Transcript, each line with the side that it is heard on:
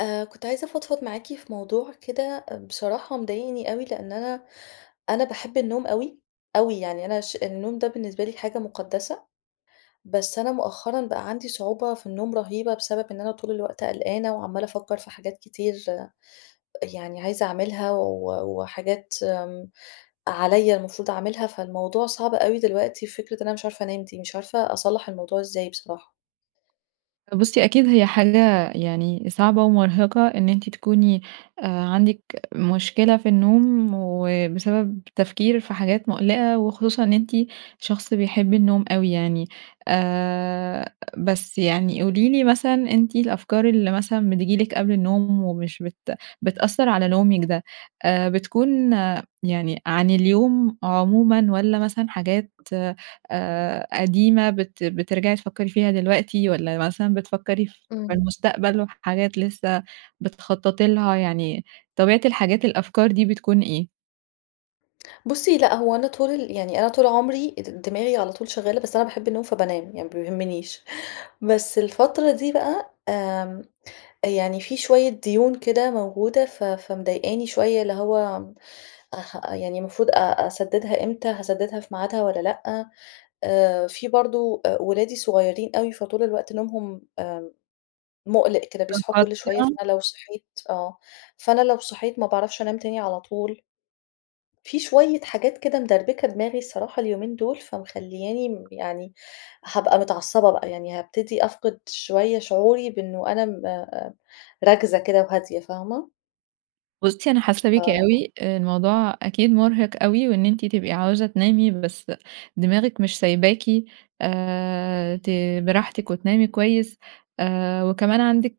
left: آآ كنت عايزة أفضفض معاكِ في موضوع كده، بصراحة مضايقني أوي، لإن أنا، أنا باحب النوم أوي، أوي يعني أنا ش النوم ده بالنسبة لي حاجة مقدّسة، بس أنا مؤخرًا بقى عندي صعوبة في النوم رهيبة، بسبب إن أنا طول الوقت قلقانة، وعمّالة افكّر في حاجات كتير يعني عايزة أعملها و وحاجات آمم عليَّ المفروض اعملها، فالموضوع صعب أوي دلوقتي، فكرة إن أنا مش عارفة أنام دي، مش عارفة أصلّح الموضوع إزاي بصراحة.
right: بُصّي أكيد هي حاجة يعني صعبة ومُرهِقة، إن أنتِ تكوني آآ عندِك مشكلة في النوم، وبسبب تفكير في حاجات مُقلِقة، وخصوصًا إن أنتِ شخص بيحب النوم أوي يعني آآ، بس يعني قولي لي مثلًا، أنتِ الأفكار اللي مثلًا بتيجي لِك قبل النوم ومش بت بتأثّر على نومِك ده، آآ بتكون يعني عن اليوم عمومًا والّا مثلًا حاجات آآ قديمة بت بترجَعي تفكّري فيها دلوقتي، والّا مثلًا بتفكّري في
left: إمم.
right: المستقبل وحاجات لسه بتخطّطي لها، يعني طبيعة الحاجات الأفكار دي بتكون إيه؟
left: بُصّي، لأ هو أنا طول يعني أنا طول عمري د دماغي على طول شغالة، بس أنا باحب النوم فبانام يعني ما بيهمنيش، بس الفترة دي بقى آمم، يعني في شوية ديون كده موجودة ف فمضايقاني شوية، اللي هو اح يعني المفروض أ أسددها إمتى، هاسددها في ميعادها والّا لأ؟ آآ، في برضو أ ولادي صغيّرين أوي، فطول الوقت نومهم آآ، مُقلِق كده بيصحوا كل شوية،
right: مُتقطِّع.
left: فأنا لو صحيت آه، فأنا لو صحيت ما باعرفش أنام تاني على طول. في شوية حاجات كده مدربكة دماغي الصراحة اليومين دول، فمخلّياني م يعني هابقى متعصبة بقى, يعني هابتدي أفقد شوية شعوري بإنه أنا م آآ، راكزة كده وهادية، فاهمة؟
right: بُصّي، أنا حاسة بيكِ
left: ف
right: أوي، آآ، الموضوع أكيد
left: [unintelligible]
right: مرهق أوي، وإن أنتِ تبقي عاوزة تنامي بس دماغِك مش سايباكِ آآ، ت براحتِك وتنامي كويس، آآ، وكمان عندِك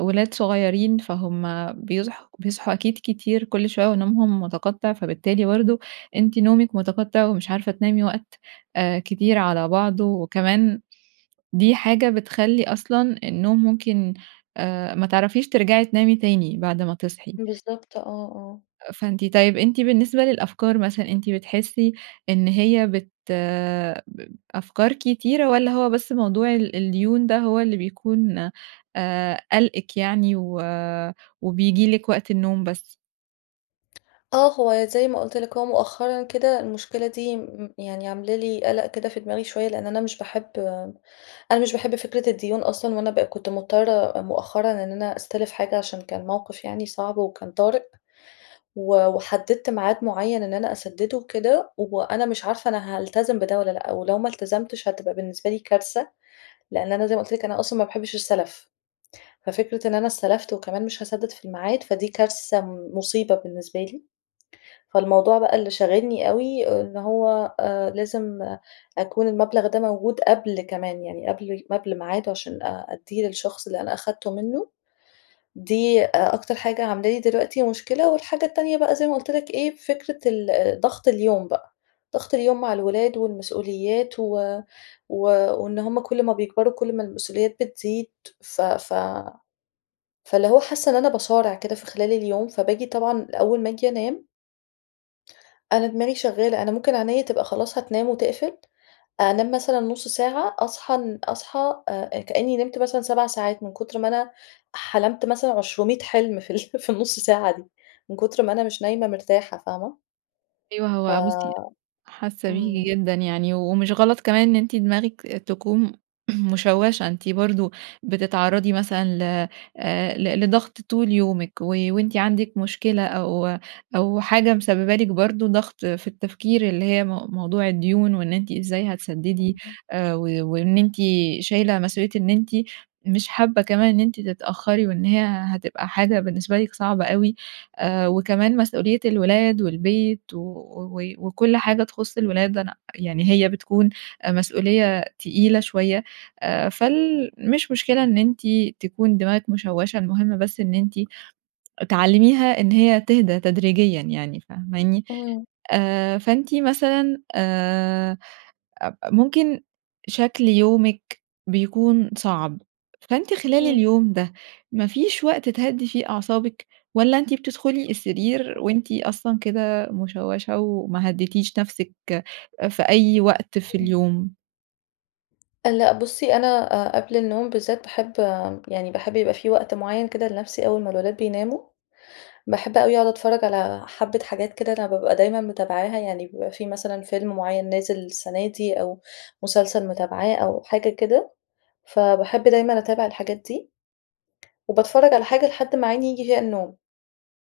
right: ولاد صغيّرين فهُم بيصحوا بيصحوا أكيد كتير كل شوية ونومهم مُتقطّع، فبالتالي برضو أنتِ نومِك مُتقطّع ومش عارفة تنامي وقت آآ، كتير على بعضه، وكمان دي حاجة بتخلّي أصلًا النوم ممكن آآ، ما تعرفيش ترجعي تنامي تاني بعد ما تصحي.
left: بالضبط، آه آه.
right: فأنتِ طيب أنتِ بالنسبة للأفكار مثلًا، أنتِ بتحسي إن هي بت ب أفكار كتيرة والّا هو بس موضوع ال الديون ده هو اللي بيكون آآ قالقِك يعني و وبييجي لِك وقت النوم بس؟
left: آه، هو زي ما قُلت لِك، هو مؤخرًا كده المشكلة دي م يعني عاملة لي قلق كده في دماغي شوية، لإن أنا مش باحب أنا مش باحب فكرة الديون أصلًا، وأنا بقى كنت مضطرة مؤخرًا إن أنا أستلِف حاجة عشان كان موقف يعني صعب وكان طارئ، و وحدِدت ميعاد مُعين إن أنا أسددُه وكده، وأنا مش عارفة أنا هالتزم بده والّا لأ، ولو ما التزمتش هتبقى بالنسبة لي كارثة، لإن أنا زي ما قُلت لِك أنا أصلًا ما باحبش السلف، ففكرة إن أنا استلفت وكمان مش هاسدد في الميعاد فدي كارثة مُصيبة بالنسبة لي، فالموضوع بقى اللي شاغلّني أوي إن هو آآ لازم أكون المبلغ ده موجود قبل كمان يعني قبل قبل ميعاده، عشان أ أديه للشخص اللي أنا أخدته منُه، دي أ أكتر حاجة عاملة لي دلوقتي مشكلة، والحاجة التانية بقى زي ما قُلت لِك إيه فكرة ال ضغط اليوم بقى، ضغط اليوم مع الولاد والمسؤوليات و و وإن هُم كل ما بيكبروا كل ما المسؤوليات بتزيد، ف ف فاللي هو حاسة إن أنا باصارع كده في خلال اليوم، فباجي طبعًا أول ما أجي أنام أنا دماغي شغالة، أنا ممكن عينيا تبقى خلاص هتنام وتقفل، أنام مثلًا نص ساعة أصحى أن أصحى آآ كأني نِمت مثلًا 7 ساعات من كُتر ما أنا حلمت مثلًا عشرُمِية حلم في ال في النُص ساعة دي، من كُتر ما أنا مش نايمة مرتاحة فاهمة؟
right: أيوه،
left: ف
right: هو بُصي حاسة بيكِ
left: امم.
right: جدًا، يعني ومش غلط كمان إن أنتِ دماغِك تكون مُشوَّشَة، أنتِ برضه بتتعرضي مثلًا ل آآ ل لضغط طول يومِك، و وأنتِ عندِك مشكلة أو أو حاجة مسببه لِك برضه ضغط في التفكير اللي هي م موضوع الديون، وإن أنتِ إزاي هتسدِّدي
left: [unintelligible]
right: آآ و وإن أنتِ شايلة مسؤوليّة إن أنتِ مش حابة كمان إن أنتِ تتأخري، وإن هي هتبقى حاجة بالنسبة لِك صعبة أوي، آآ وكمان مسؤوليّة الولاد والبيت و وكل حاجة تخُص الولاد أنا يعني هي بتكون مسؤوليّة تقيلة شوية، آآ فال مش مشكلة إن أنتِ تكون دماغِك مُشوَّشَة، المُهم بس إن أنتِ تعلميها إن هي تِهدى تدريجيًا يعني فاهماني؟
left: امم.
right: آآ فأنتِ مثلًا آآ أب ممكن شكل يومِك بيكون صعب، فأنتِ خلال
left: امم.
right: اليوم ده ما فيش وقت تهدي فيه أعصابِك، والّا أنتِ بتدخُلي السرير وأنتِ أصلًا كده مُشوَّشة وما هدِّيتيش نفسِك في أي وقت في
left: امم.
right: اليوم؟
left: لأ بُصّي، أنا أ قبل النوم بالذات باحب يعني باحب يبقى في وقت معيّن كده لنفسي أول ما الولاد بيناموا. باحب أوي أقعد أتفرّج على حبّة حاجات كده أنا بابقى دايمًا متابعاها. يعني بيبقى في مثلًا فيلم معيّن نازل السنة دي، أو مسلسل متابعاه أو حاجة كده. فباحب دايمًا أتابع الحاجات دي. وباتفرّج على حاجة لحد ما عيني ييجي فيها النوم.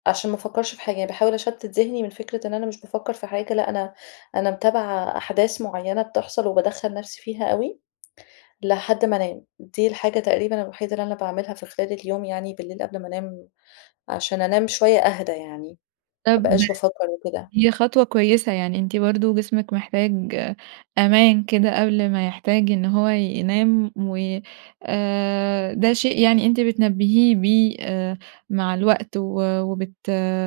left: عشان ما أفكّرش في حاجة. يعني باحاول أشتت ذهني من فكرة إن أنا مش بافكّر في حاجة لأ، أنا أنا متابعة أحداث معيّنة بتحصل، وبادخّّل نفسي فيها أوي لحد ما أنام. دي الحاجة تقريبًا الوحيدة اللي أنا باعملها في خلال اليوم يعني بالليل قبل ما أنام. عشان أنام شوية أهدى يعني ما
right: طب
left: أبقاش بافكّر وكده.
right: هي خطوة كويسة. يعني أنتِ برضه جسمِك محتاج أمان كده قبل ما يحتاج إن هو ينام و آآ ده شيء يعني أنتِ بتنبّهيه بيه آآ مع الوقت، و وبت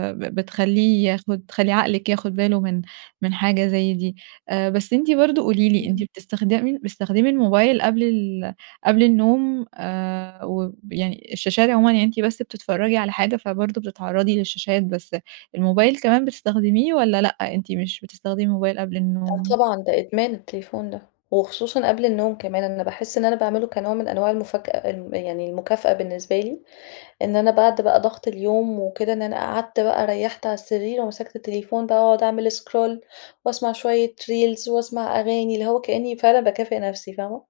right: ب بتخلّيه ياخُد تخلّي عقلِك ياخُد باله من من حاجة زي دي. أ بس أنتِ برضه قولي لي، أنتِ
left: إمم.
right: بتستخدم بتستخدمي الموبايل قبل ال قبل النوم آآ وب يعني الشاشات عمومًا، يعني أنتِ بس بتتفرّجي على حاجة، فبرضه بتتعرّضي للشاشات بس الموبايل كمان بتستخدميه، والّا لأ أنتِ مش بتستخدمي موبايل قبل
left: آه
right: النوم؟
left: طبعًا ده إدمان التليفون ده. وخصوصًا قبل النوم كمان. أنا باحِس إن أنا باعمله كنوع من أنواع المُفَكأ ام يعني المكافأة بالنسبة لي، إن أنا بعد بقى ضغط اليوم وكده إن أنا قعدت بقى ريَّحت على السرير ومسكت التليفون بقى واقعد أعمل scroll، واسمع شوية Reels، واسمع أغاني. اللي هو كإني فعلًا باكافئ نفسي فاهمة؟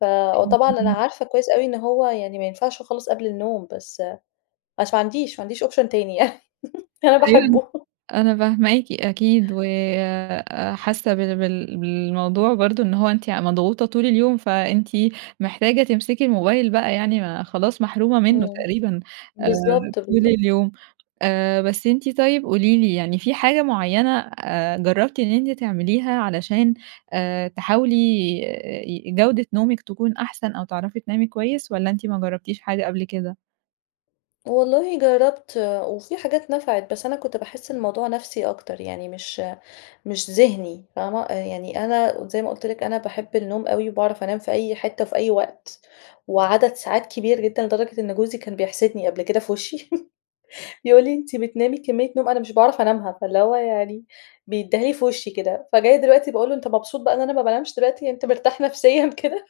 left: ف
right: أيوه
left: وطبعًا أنا
right: فاهماكِ.
left: عارفة كويس أوي إن هو يعني ما ينفعش خالص قبل النوم. بس بس ما عنديش ما عنديش أوبشن يعني أنا
right: أيوه
left: باحبه.
right: أنا فاهماكِ أكيد، وأ حاسّة بال بال بالموضوع برضه إن هو أنتِ يع مضغوطة طول اليوم فأنتِ محتاجة تمسكي الموبايل بقى يعني ما خلاص محرومة منّه
left: إمم.
right: تقريبًا آآ
left: بالضبط،
right: طول
left: بالضبط.
right: اليوم. آآ بس أنتِ طيب قولي لي، يعني في حاجة معيّنة أ جرّبتِ إن أنتِ تعمليها علشان آآ تحاولي ي جودة نومِك تكون أحسن أو تعرفي تنامي كويس، والّا أنتِ ما جرّبتيش حاجة قبل كده؟
left: والله جرّبت، وفي حاجات نفعِت بس أنا كنت باحس الموضوع نفْسي أكتر، يعني مش مش ذِهني فاهمة؟ يعني أنا زي ما قُلت لِك، أنا باحب النوم أوي، وباعرف أنام في أي حِتَّة، في أي وقت، وعدد ساعات كبير جدًا، لدرجة إن جوزي كان بيحسِدني قبل كده في وشي يقول لي: "أنتِ بتنامي كميّة نوم أنا مش باعرف أنامها." فاللي هو يعني بيدّيها لي في وشي كده، فجاية دلوقتي باقول له أنت مبسوط بقى إن أنا ما بانامش دلوقتي، أنت مرتاح نفسيًا كده؟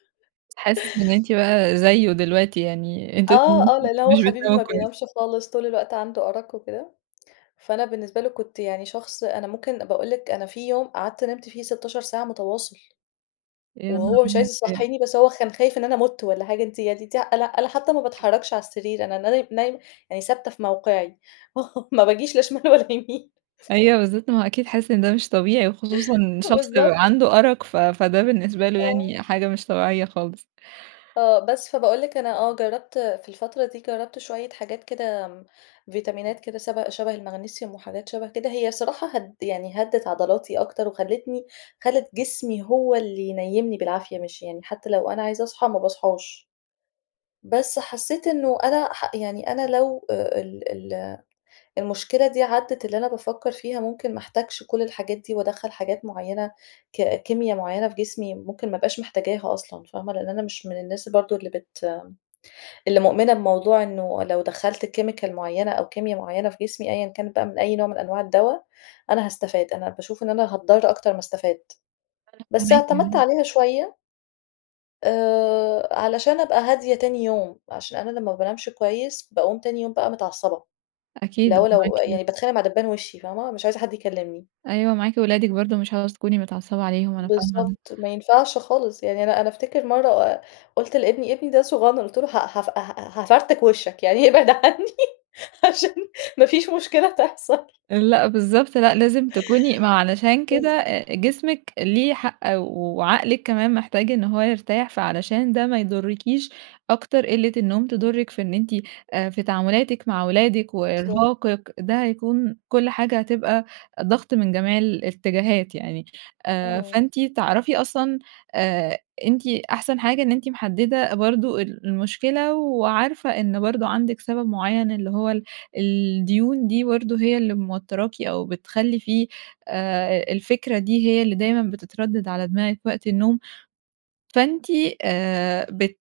right: حاسس إن أنتِ
left: [unintelligible]
right: بقى زيه دلوقتي، يعني أنتم
left: آه،
right: الاتنين
left: آه، لإن هو
right: مش
left: حبيبي
right: بتناموا
left: ما
right: كويس.
left: بينامش خالص، طول الوقت عنده أرق وكده. فأنا بالنسبة له كنت يعني شخص، أنا ممكن باقول لِك أنا في يوم قعدت نمت فيه 16 ساعة مُتواصل.
right: يا نهار
left: وهو مش عايز
right: [unintelligible]
left: يصحّيني، بس هو خا كان خايف إن أنا مُت والّا حاجة، أنتِ يعني ت أنا أنا حتى ما
right: أكيد.
left: باتحرّكش على السرير، أنا ناي نايمة، يعني ثابتة في موقعي ما باجيش لا شمال ولا يمين
right: أيوه بالضبط، ما هو أكيد حاسس إن ده مش طبيعي، وخصوصًا إن شخص
left: بالضبط.
right: عنده أرق ف فده بالنسبة له
left: آه.
right: يعني حاجة مش طبيعية خالص.
left: آه، بس، فباقول لِك أنا آه جرّبت في الفترة دي، جرّبت شويّة حاجات كده فيتامينات كده سب شَبه الماغنيسيوم وحاجات شَبه كده، هي الصراحة هد يعني هدِّت عضلاتي أكتر وخلّتني، خلّت جسمي هو اللي ينيّمني بالعافية، مش يعني حتى لو أنا عايزة أصحى ما باصحاش. بس حسّيت إنه أنا ح يعني أنا لو أ ال ال المشكلة دي عدّت، اللي أنا بافكّر فيها ممكن ما احتاجش كل الحاجات دي وأدخّل حاجات معينة ك كيميا معينة في جسمي، ممكن ما ابقاش محتاجاها أصلًا فاهمة؟ لإن أنا مش من الناس برضه اللي بت اللي مؤمنة بموضوع إنه لو دخّلت chemical معيّنة أو كيميا معيّنة في جسمي، أيًا كانت بقى من أي نوع من أنواع الدوا، أنا هاستفاد، أنا باشوف إن أنا هاتضّر أكتر ما استفاد.
right: أنا
left: بس
right: فاهماكِ.
left: اعتمدت
right: اهم.
left: عليها شوية. آآ علشان أبقى هادية تاني يوم، عشان أنا لمّا ما بانامش كويّس؛ باقوم تاني يوم بقى متعصبة.
right: أكيد
left: لو لو
right: ومعاكِ
left: يعني باتخانق مع دبّان وشي فاهمة؟ مش عايزة حد يكلمني.
right: أيوه معاكِ ولادِك برضه مش عاوزة تكوني متعصبة عليهم أنا فاهمة ال
left: بالضبط ما ينفعش خالص يعني، أنا أنا أفتكر مرّة قُلت لابني، ابني ده صغنن قُلت له ه هاف ها هافرتك وشَّك، يعني إبعد عني عشان ما فيش مشكلة تحصل.
right: لأ، بالضبط لأ، لازم تكوني ما علشان كده
left: بالض
right: أ جسمِك ليه حق وعقلِك كمان محتاج إن هو يرتاح، فعلشان ده ما يضرّكيش أكتر، قِلّة النوم تضرِّك في إن أنتِ أ في تعاملاتِك مع ولادِك
left: بالضبط.
right: وإرهاقِك، ده هيكون كل حاجة هتبقى ضغط من جميع الاتجاهات يعني، آآ،
left: إمم.
right: فأنتِ تعرفي أصلًا آآ أنتِ أحسن حاجة إن أنتِ محدّدة برضه ال المشكلة وعارفة إن برضه عندِك سبب معيّن، اللي هو ال الديون دي برضه هي اللي موتّراكِ أو بتخلّي فيه آآ الفكرة دي هي اللي دايمًا بتتردّد على دماغِك وقت النوم. فأنتِ آآ بت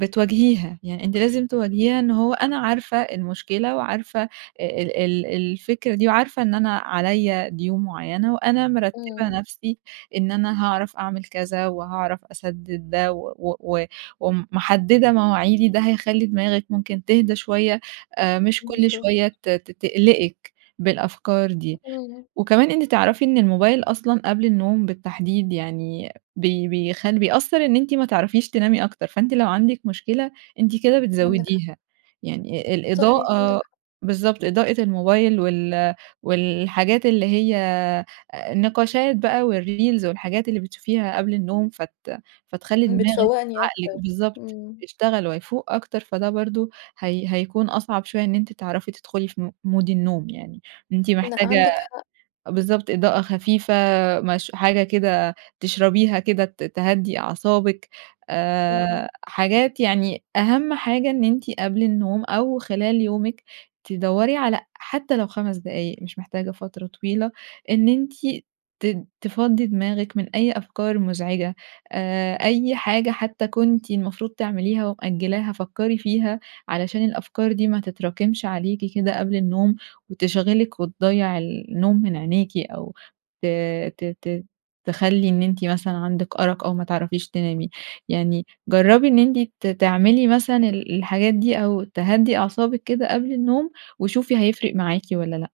right: بتواجهيها، يعني أنتِ لازم تواجهيها إن هو أنا عارفة المشكلة وعارفة ال ال الفكرة دي وعارفة إن أنا عليّا ديون معيّنة وأنا مرتّبة
left: إمم.
right: نفسي إن أنا هاعرف أعمل كذا وهاعرف أسدد ده و و ومحدّدة مواعيدي، ده هيخلّي دماغِك ممكن تهدى شويّة، آآ مش كل
left: بالضبط.
right: شوية ت ت تقلقِك بالأفكار دي.
left: إمم.
right: وكمان أنتِ تعرفي إن الموبايل أصلًا قبل النوم بالتحديد يعني بي بي بيخلّ بيأثّر إن أنتِ ما تعرفيش تنامي أكتر، فأنتِ لو عندك مشكلة أنتِ كده
left: عندِك حق.
right: بتزوّديها. يعني ال
left: صحيح، عندِك
right: الإضاءة
left: حق.
right: بالضبط، إضاءة الموبايل وال والحاجات اللي هي النقاشات بقى والreels والحاجات اللي بتشوفيها قبل النوم فت فتخلّي دماغِك،
left: بتفوّقني أكتر.
right: عقلِك، بالضبط،
left: إمم.
right: يشتغل ويفوُق أكتر، فده برضه هي هيكون أصعب شوية إن أنتِ تعرفي تدخُلي في م مود النوم يعني. أنتِ
left: لأ
right: محتاجة
left: عندِك حق.
right: بالضبط إضاءة خفيفة مش حاجة كده تشربيها كده ت تهدّي أعصابِك
left: إمم.
right: آآ حاجات يعني، أهم حاجة إن أنتِ قبل النوم أو خلال يومِك تدّوري على حتى لو 5 دقايق مش محتاجة فترة طويلة، إن أنتِ ت تفضّي دماغِك من أي أفكار مزعجة آآ، أي حاجة حتى كنتِ المفروض تعمليها ومأجّلاها فكّري فيها علشان الأفكار دي ما تتراكمش عليكِ كده قبل النوم وتشغلِك وتضّيع النوم من عينيكِ أو ت ت ت تخلّي إن أنتِ مثلًا عندِك أرق أو ما تعرفيش تنامي يعني جربّي إن أنتِ ت تعملي مثلًا ال الحاجات دي أو تهدّي أعصابِك كده قبل النوم وشوفي هيفرِق معاكِ ولا لأ؟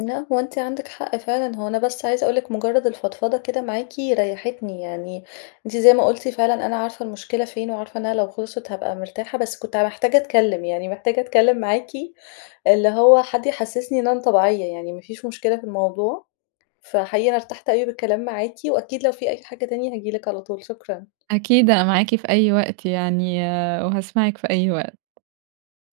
left: لأ هو أنتِ عندِك حق فعلًا، هو أنا بس عايزة أقول لِك مجرّد الفضفضة كده معاكِ ريّحتني يعني، أنتِ زي ما قُلتِ فعلًا أنا عارفة المشكلة فين وعارفة إنها لو خلْصِت هابقى مرتاحة، بس كنت محتاجة أتكلّم يعني، محتاجة أتكلّم معاكِ. اللي هو حد يحسّسني إن أنا طبيعية، يعني ما فيش مشكلة في الموضوع. فحقيقي أنا ارتحت أوي بالكلام معاكِ وأكيد لو في أي حاجة تاني هاجي لِك على طول. شكرًا.
right: أكيد أنا معاكِ في أي وقت يعني وهاسمعِك في أي وقت.